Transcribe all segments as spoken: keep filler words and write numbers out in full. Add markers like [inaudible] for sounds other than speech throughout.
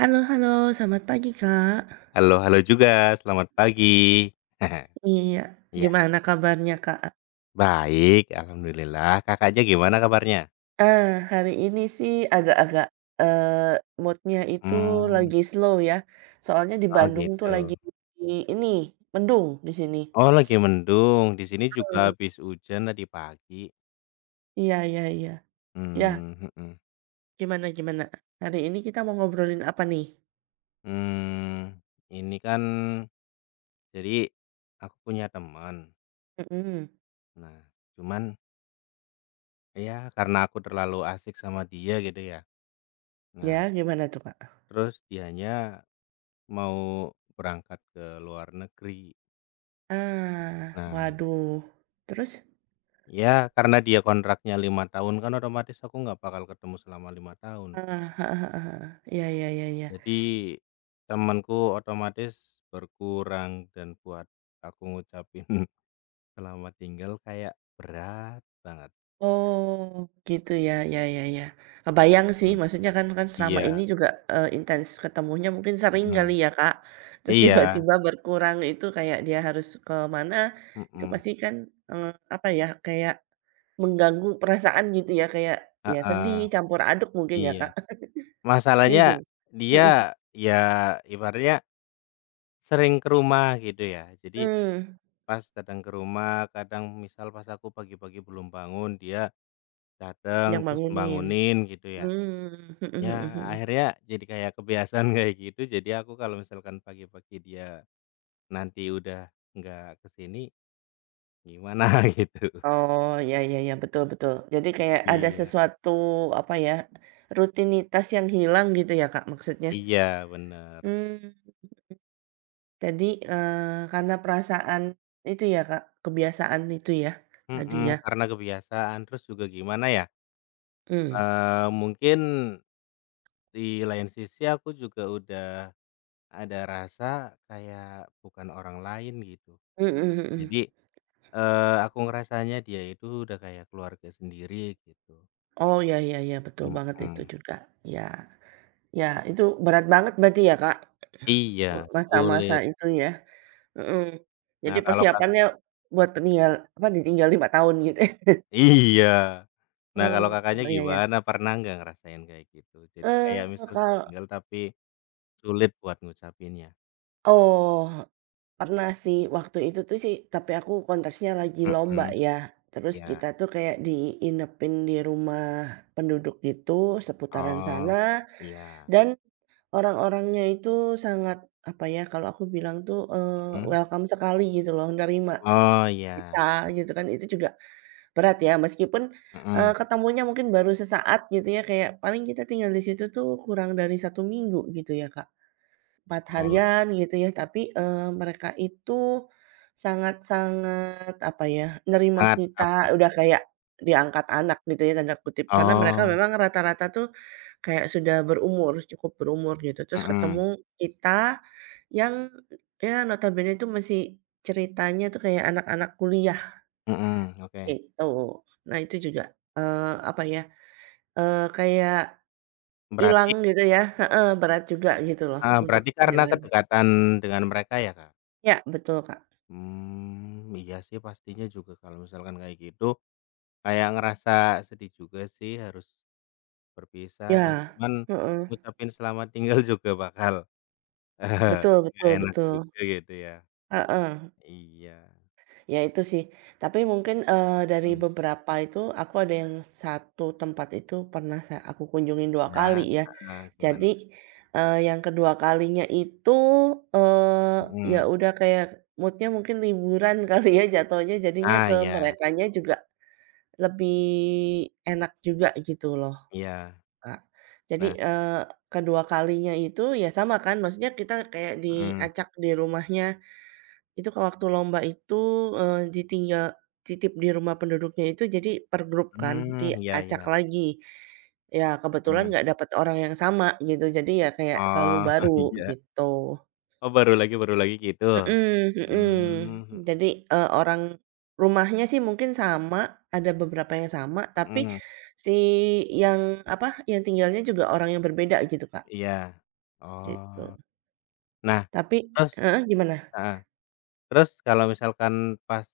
Halo halo, selamat pagi, Kak. Halo halo juga, selamat pagi. [laughs] Iya, Ya, gimana kabarnya, Kak? baik alhamdulillah, Kakaknya gimana kabarnya? Ah, hari ini sih agak-agak, eee, mood itu Mmm, lagi slow ya, soalnya di oh Bandung tuh lagi gitu. ini, mendung di sini. Oh, lagi mendung. Di sini juga Heeh, habis hujan tadi pagi. iya iya iya. Ya, Hmm, mhm. gimana gimana? Hari ini kita mau ngobrolin apa nih? Mmm, ini kan, jadi aku punya teman. Mhm, Nah, cuman ya karena aku terlalu asik sama dia gitu ya. Nah, ya gimana tuh, Kak? terus dianya mau berangkat ke luar negeri. Ah, Nah, waduh, terus? ya, karena dia kontraknya lima tahun, kan otomatis aku nggak bakal ketemu selama lima tahun. Heeh heeh heeh heeh. [laughs] Iya iya iya iya. Jadi, temanku otomatis berkurang, dan buat aku ngucapin [laughs] selamat tinggal kayak berat banget. Oh, gitu ya, ya ya ya. Kebayang sih, Mhm. maksudnya kan kan selama Iya, ini juga, eee, intens ketemunya mungkin sering kali mhm, ya, Kak. Terus iya, tiba-tiba berkurang itu kayak dia harus ke mana, itu mhm, pasti kan, eee, apa ya, kayak mengganggu perasaan gitu ya, kayak ya sedih, heeh, campur aduk mungkin ya, iya. Kak? [laughs] Iya Masalahnya gim mhm, dia, ya ibaratnya sering ke rumah gitu ya. Jadi mmm, pas datang ke rumah, kadang misal pas aku pagi-pagi belum bangun, dia yang dateng, terus bangunin. ngebangunin gitu ya. Mmm, Ya [laughs] akhirnya jadi kayak kebiasaan, [laughs] kayak gitu. Jadi aku kalau misalkan pagi-pagi dia nanti udah nggak ke sini, gimana [laughs] gitu. Oh, ya ya ya betul betul. Jadi kayak ada Iya. sesuatu, apa ya, rutinitas yang hilang gitu ya, Kak, maksudnya? Iya bener, Mmm, jadi, eee, karena perasaan itu ya, Kak, kebiasaan itu ya, tadi mhm, ya? karena kebiasaan. Terus juga gimana ya, Mmm, eee, mungkin di lain sisi aku juga udah ada rasa kayak bukan orang lain gitu. mhm mhm. Jadi, eee, aku ngerasanya dia itu udah kayak keluarga sendiri gitu, Oh, ya ya ya betul banget itu mhm. juga. Ya ya itu berat banget berarti ya, Kak, Iya, masa-masa sulit. itu ya? Mhm. Nah, Jadi kalau Kak, persiapannya buat peninggal apa, ditinggal lima tahun gitu. [laughs] iya. Nah, kalau Hmm Kakaknya ya? Ya. Eh iya. gimana? Pernah nggak ngerasain kayak gitu? Jadi kayak misal kal ditinggal tapi sulit buat ngucapinnya? Oh, pernah sih waktu itu tuh sih, tapi aku konteksnya lagi Mhm, lomba ya. Terus iya. kita tuh kayak diinepin di rumah penduduk gitu, seputaran Oh, sana. iya. Dan orang-orangnya itu sangat, apa ya, kalau aku bilang tuh eh, Mhm. welcome sekali gitu loh, nerima Oh, iya. kita gitu kan. Itu juga berat ya, meskipun eh, Mhm. ketemunya mungkin baru sesaat gitu ya. Kayak paling kita tinggal di situ tuh kurang dari satu minggu gitu ya, Kak, empat Oh, harian gitu ya, tapi, eee, mereka itu sangat-sangat, apa ya, nerima sangat apa, kita, udah kayak "diangkat anak" gitu ya, tanda kutip. Karena mereka oh, memang rata-rata tuh kayak sudah berumur, cukup berumur gitu. Terus mhm, ketemu kita yang ya notabene itu masih ceritanya tuh kayak anak-anak kuliah mhm, oke. gitu. Nah itu juga, eee, apa ya, eee, kayak Berarti, hilang gitu ya heeh, berat juga gitu loh heeh, untuk berarti karena kehilangan kedekatan dengan mereka ya, Kak? ya, betul, Kak. Mmm, iya sih, pastinya juga kalau misalkan kayak gitu. Kayak ngerasa sedih juga sih harus berpisah, Ya, cuman mhm, ngucapin selamat tinggal juga bakal [laughs] betul nggak betul enak betul, juga gitu ya. heeh, Iya, ya itu sih, tapi mungkin, eee, dari mmm, beberapa itu aku ada yang satu tempat itu pernah saya aku kunjungin dua iya, kali ya. heeh, gimana? Jadi, eee, yang kedua kalinya itu, eee, ya Mhm. udah kayak moodnya mungkin liburan [laughs] kali ya jatuhnya, jadinya Ah, ke iya merekanya juga lebih enak juga gitu loh. iya. Kak. Jadi, Nah, eee, kedua kalinya itu ya sama kan, maksudnya kita kayak mhm, diacak di rumahnya, itu ke waktu lomba itu, eee, ditinggal titip di rumah penduduknya itu jadi per grup kan, mmm, iya diacak iya, lagi. Ya kebetulan mhm. nggak dapat orang yang sama gitu, jadi ya kayak selalu Oh, [laughs] baru iya. gitu. Oh, baru lagi baru lagi gitu? Mhm Hmm, mhm. mhm, Jadi, eee, orang rumahnya sih mungkin sama, ada beberapa yang sama, tapi mhm, si yang, apa, yang tinggalnya juga orang yang berbeda gitu, Kak. iya. Gitu. Oh. Nah, Tapi terus? heeh, gimana? Heeh. Terus kalau misalkan pas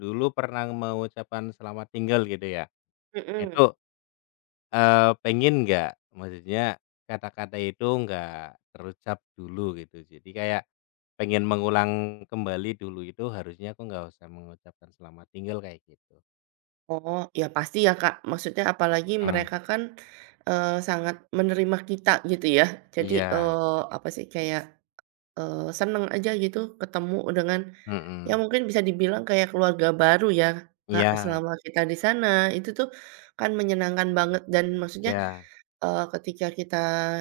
dulu pernah mengucapkan selamat tinggal gitu ya, Mhm. itu, eee, pengen nggak? Maksudnya kata-kata itu nggak terucap dulu gitu. Jadi kayak pengen mengulang kembali dulu, itu harusnya aku nggak usah mengucapkan selamat tinggal kayak gitu. Oh, ya pasti ya, Kak. Maksudnya apalagi Mhm, mereka kan, eee, sangat menerima kita gitu ya. Jadi, iya, eee, apa sih, kayak, eee, seneng aja gitu ketemu dengan ya mhm, mungkin bisa dibilang kayak keluarga baru ya, Kak, iya selama kita di sana. Itu tuh kan menyenangkan banget dan maksudnya, iya, eee, ketika kita,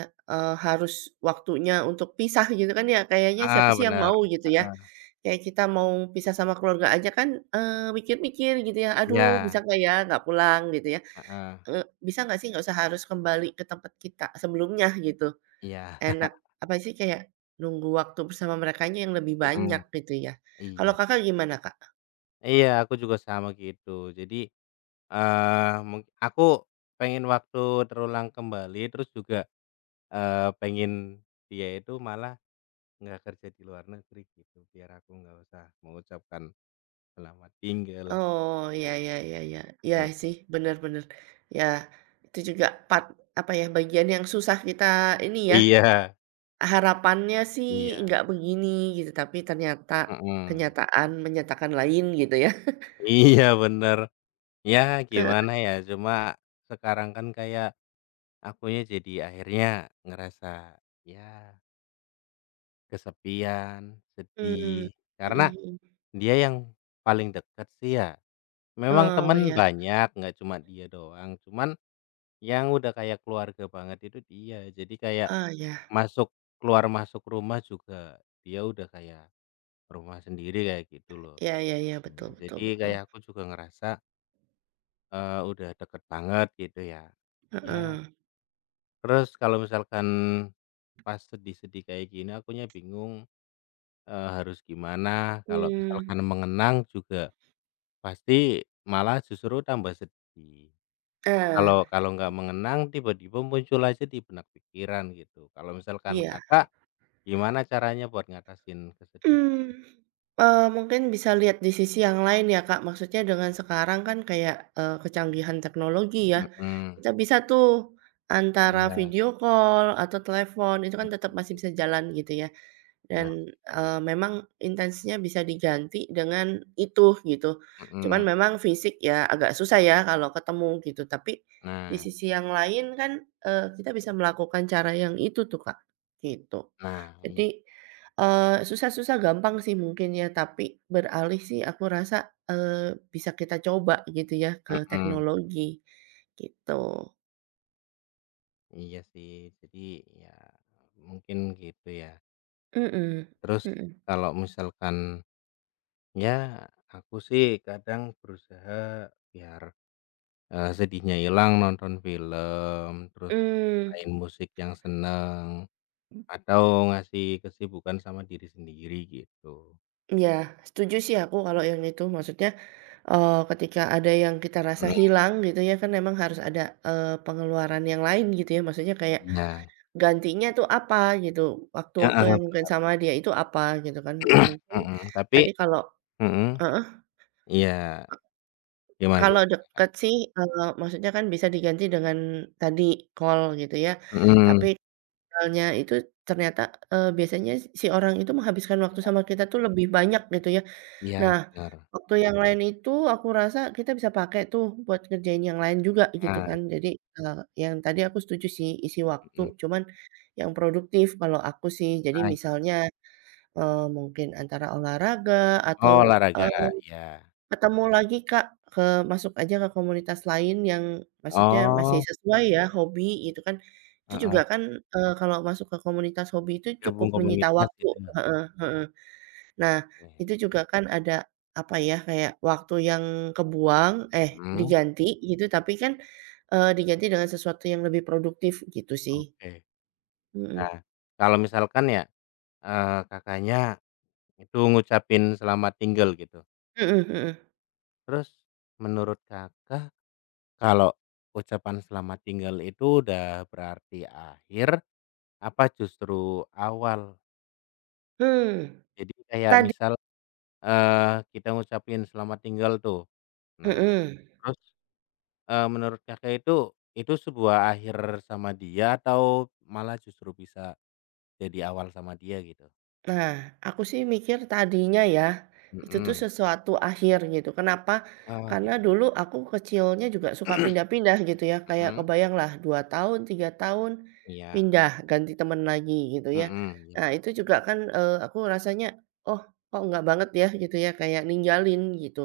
eee, harus waktunya untuk pisah gitu kan ya, kayaknya heeh, siapa sih yang bener, mau gitu ya. heeh, Kayak kita mau pisah sama keluarga aja kan, eee, mikir-mikir gitu ya, "Aduh iya, bisa nggak ya nggak pulang?" Gitu ya, heeh, eee, "Bisa nggak sih nggak usah harus kembali ke tempat kita sebelumnya?" Gitu. iya, Enak apa sih, kayak nunggu waktu bersama merekanya yang lebih [laughs] mhm, banyak gitu ya. Kalau iya. Kakak gimana, Kak? Iya, aku juga sama gitu. Jadi, Eee, mung aku pengen waktu terulang kembali. Terus juga, eee, pengen dia itu malah nggak kerja di luar negeri gitu, biar aku nggak usah mengucapkan selamat tinggal. Oh, ya ya ya ya. Iya Mmm, sih, bener bener. Ya, itu juga part apa ya, bagian yang susah kita ini ya, iya harapannya sih iya, nggak begini gitu, tapi ternyata mhm, kenyataan menyatakan lain gitu ya. iya bener. Ya Heeh, gimana ya, cuma sekarang kan kayak akunya jadi akhirnya ngerasa ya kesepian, mmm, sedih, karena mhm mhm. dia yang paling dekat sih ya. Memang Oh, temen ya, banyak, nggak cuma dia doang, cuman yang udah kayak keluarga banget itu dia. Jadi kayak oh, ya. masuk keluar masuk rumah juga, dia udah kayak rumah sendiri kayak gitu loh. Ya ya ya, Nah, betul Mmm. betul jadi betul, kayak aku juga ngerasa, eee, udah deket banget gitu ya. Ya, heeh, terus kalau misalkan pas sedih-sedih kayak gini akunya bingung, eee, harus gimana. Kalau mmm, misalkan mengenang juga pasti malah justru tambah sedih. ah, Kalau kalau nggak mengenang, tiba-tiba muncul aja di benak pikiran gitu. Kalau misalkan iya. Kakak, gimana caranya buat ngatasin kesedihan? Mmm, eee, mungkin bisa lihat di sisi yang lain ya, Kak. Maksudnya dengan sekarang kan kayak, eee, kecanggihan teknologi ya, Mhm, kita bisa tuh antara iya. video call atau telepon itu kan tetap masih bisa jalan gitu ya. Nah Dan, itu, eee, memang intensinya bisa diganti dengan itu gitu. mhm. Cuman memang fisik ya agak susah ya kalau ketemu gitu, tapi di Nah sisi yang lain kan, eee, kita bisa melakukan cara yang itu tuh, Kak, gitu. nah, i Jadi, eee, susah-susah gampang sih mungkin ya, tapi beralih sih aku rasa, eee, bisa kita coba gitu ya ke mhm, teknologi, gitu. iya sih. Jadi ya mungkin gitu ya. Mhm Terus mhm. kalau misalkan ya, aku sih kadang berusaha biar, eee, sedihnya hilang, nonton film, terus Hmm. nyalain musik yang seneng. Atau ngasih kesibukan sama diri sendiri gitu. Ya setuju sih aku kalau yang itu. Maksudnya, eee, ketika ada yang kita rasa Mhm, hilang gitu ya kan memang harus ada, eee, pengeluaran yang lain gitu ya, maksudnya kayak iya, gantinya tuh apa gitu, waktu-waktu heeh, yang mungkin sama dia itu apa gitu kan. Mungkin mhm, tadi tapi kalau mhm, iya, gimana Kalau gimana? deket sih, eee, maksudnya kan bisa diganti dengan tadi call gitu ya, Mhm, tapi call itu ternyata, eee, biasanya si orang itu menghabiskan waktu sama kita tuh lebih banyak gitu ya. iya Nah, bener, waktu yang lain itu aku rasa kita bisa pakai tuh buat ngerjain yang lain juga gitu heeh, kan. Jadi, eee, yang tadi aku setuju sih isi waktu, mhm, cuman yang produktif kalau aku sih. Jadi ah, iya. misalnya, eee, mungkin antara olahraga atau, Oh, olahraga, eee iya, Ketemu lagi Kak, ke masuk aja ke komunitas lain yang maksudnya masih oh, sesuai ya, hobi gitu kan. Itu juga heeh, kan, eee, kalau masuk ke komunitas hobi itu gabung cukup menyita komunitas waktu gitu ya? heeh heeh. Nah, Oke, itu juga kan ada, apa ya, kayak waktu yang kebuang eh, mhm, diganti gitu, tapi kan, eee, diganti dengan sesuatu yang lebih produktif gitu sih. oke. Mhm. Nah, kalau misalkan ya, eee, Kakaknya itu ngucapin selamat tinggal gitu, Mhm mhm. terus menurut Kakak, kalau ucapan selamat tinggal itu udah berarti akhir, apa justru awal? Mmm, Jadi kayak tadi misal, eee, kita ngucapin selamat tinggal tuh. Nah, mhm. terus, eee, menurut Kakak itu, itu, sebuah akhir sama dia, atau malah justru bisa jadi awal sama dia gitu? Nah, aku sih mikir tadinya ya, itu tuh Mhm. sesuatu akhir gitu. Kenapa? Oh Karena gitu. dulu aku kecilnya juga suka pindah-pindah gitu ya. Kayak Mhm, kebayang lah dua tahun, tiga tahun iya. pindah, ganti temen lagi gitu ya. Mhm, iya. Nah, itu juga kan, eee, aku rasanya, "Oh, kok nggak banget ya?" Gitu ya, kayak ninggalin gitu.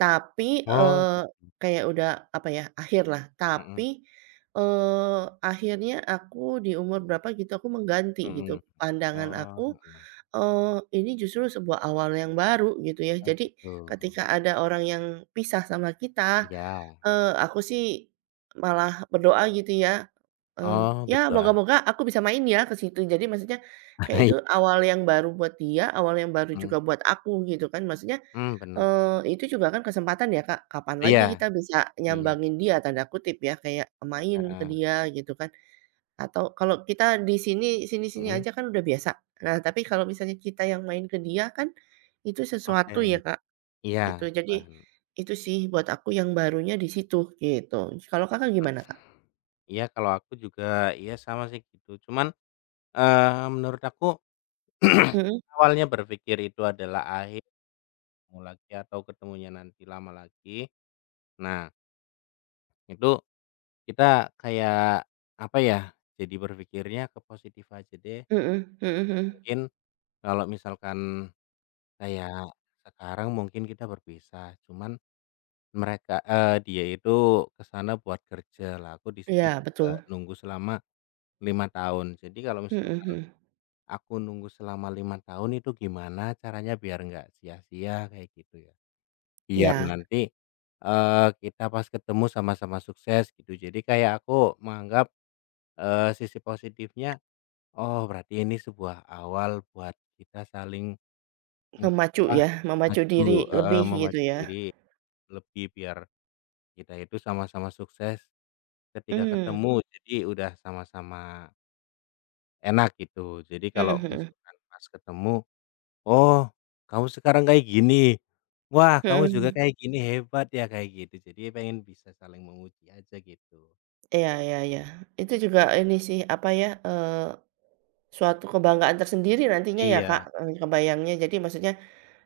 Tapi, Oh eee, git kayak udah apa ya, akhir lah. mhm, Tapi, eee, akhirnya aku di umur berapa gitu, aku mengganti gitu mhm. pandangan Oh, aku. heeh. Eee, ini justru sebuah awal yang baru gitu ya. Oh Jadi gitu. ketika ada orang yang pisah sama kita, Iya. eee, aku sih malah berdoa gitu ya, eee, Oh, ya berdoa. moga-moga aku bisa main ya ke situ. Jadi maksudnya kayak itu [laughs] awal yang baru buat dia, awal yang baru Mmm, juga buat aku gitu kan. Maksudnya, mmm, benar eee, bener. itu juga kan kesempatan ya Kak, kapan Iya lagi kita bisa iya, "nyambangin dia" tanda kutip ya, kayak main ke heeh, dia gitu kan. Atau kalau kita di sini sini-sini mhm, aja kan udah biasa. Nah, tapi kalau misalnya kita yang main ke dia kan, itu oke, sesuatu ya, Kak, iya, itu. Jadi, paham. itu sih buat aku yang barunya di situ, gitu. Kalau Kakak gimana, Kak? Iya, kalau aku juga iya sama sih gitu, cuman, eee, menurut aku [clears throat] Mhm, awalnya berpikir itu adalah akhir, ketemu lagi atau ketemunya nanti lama lagi. Nah, itu kita kayak apa ya, jadi berpikirnya ke positif aja deh. mhm mhm mhm. Mungkin kalau misalkan kayak sekarang mungkin kita berpisah, cuman Mereka eee, dia itu ke sana buat kerja lah. Aku di sini Iya, juga betul. nunggu selama lima tahun. Jadi kalau Mhm misalkan mhm. aku nunggu selama lima tahun, itu gimana caranya biar nggak sia-sia kayak gitu ya. Biar Ya nanti, eee, kita pas ketemu sama-sama sukses gitu. Jadi kayak aku menganggap, eee, sisi positifnya, oh berarti ini sebuah awal buat kita saling, mmm, memacu apa, ya, memacu maju, diri heeh, lebih gitu memacu ya. diri lebih, biar kita itu sama-sama sukses. Ketika Mmm, ketemu, jadi udah sama-sama enak gitu. Jadi mhm kalau mhm. misalkan pas ketemu, "Oh, kamu sekarang kayak gini. Wah, kamu juga Mhm. kayak gini, hebat ya," kayak gitu. Jadi pengen bisa saling memuji aja gitu. Iya iya iya. Itu juga ini sih, apa ya, eee, suatu kebanggaan tersendiri nantinya ya, Kak, Iya, eee, kebayangnya. Jadi maksudnya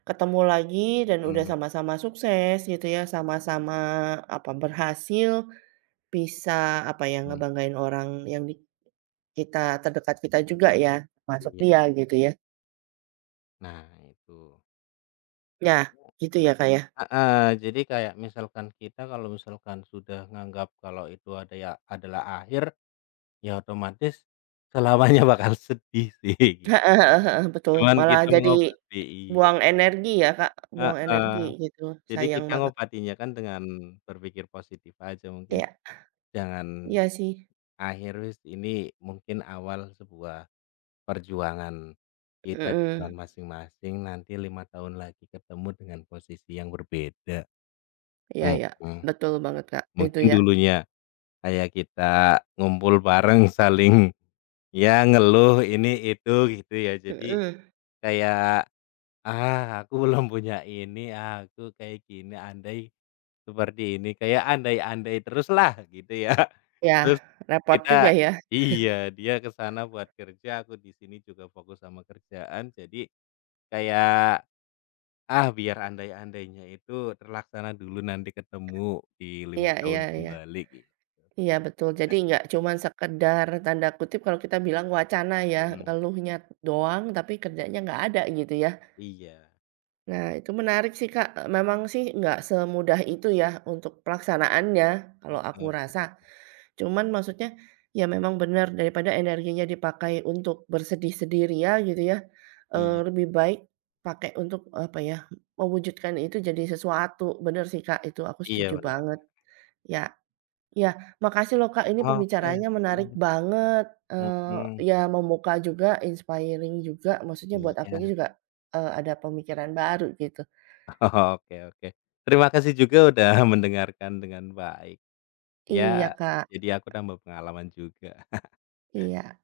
ketemu lagi dan udah mhm, sama-sama sukses gitu ya, sama-sama, apa, berhasil, bisa, apa ya, mhm, ngebanggain orang yang di kita terdekat kita juga ya, masuk iya. dia gitu ya. Nah itu. Nah, gitu ya, Kak, ya? [laughs] Heeh, jadi kayak misalkan kita, kalau misalkan sudah nganggap kalau itu ada ya adalah akhir, ya otomatis selamanya bakal [laughs] sedih Mhm. sih. Heeh heeh heeh, betul. Cuman Malah kita jadi mengobati, iya, buang energi ya, Kak, buang heeh. energi. Mhm. Gitu, Jadi sayang kita banget. ngobatinya kan dengan berpikir positif aja mungkin, Iya, jangan iya sih, akhir. Wis, ini mungkin awal sebuah perjuangan kita di jalan mhm, masing-masing, nanti lima tahun lagi ketemu dengan posisi yang berbeda, iya iya, mhm. betul banget, Kak, itu Mungkin ya, dulunya kayak kita ngumpul bareng, saling ya ngeluh ini itu gitu ya, jadi mhm, kayak, "Ah, aku belum punya ini, ah, aku kayak gini, andai." Seperti ini, kayak andai-andai teruslah gitu ya. [laughs] ya Terus repot juga kita, ya, iya, dia ke sana buat kerja, aku di sini juga fokus sama kerjaan. Jadi kayak, ah, biar andai-andainya itu terlaksana dulu, nanti ketemu di lima iya tahun iya iya. kembali gitu. Iya betul, jadi nggak cuman sekedar tanda kutip kalau kita bilang wacana ya, Mhm, ngeluhnya doang tapi kerjanya nggak ada gitu ya. iya, Nah itu menarik sih Kak, memang sih nggak semudah itu ya untuk pelaksanaannya kalau heeh, aku bener, rasa. Cuman maksudnya, ya memang benar daripada energinya mmm, dipakai untuk bersedih sendirian gitu ya, eee, iya lebih baik pakai untuk, apa ya, mewujudkan itu jadi sesuatu. Benar sih Kak, itu aku iya setuju benar. banget, ya. Iya, makasih loh Kak, ini Oke, pembicaraannya menarik iya, banget, eee, mhm, ya membuka juga, inspiring juga, maksudnya buat iya. akunya juga, eee, ada pemikiran baru gitu. [laughs] Oke oke. Terima kasih juga udah mendengarkan dengan baik. Iya Ya, Kak, jadi aku tambah pengalaman juga. iya.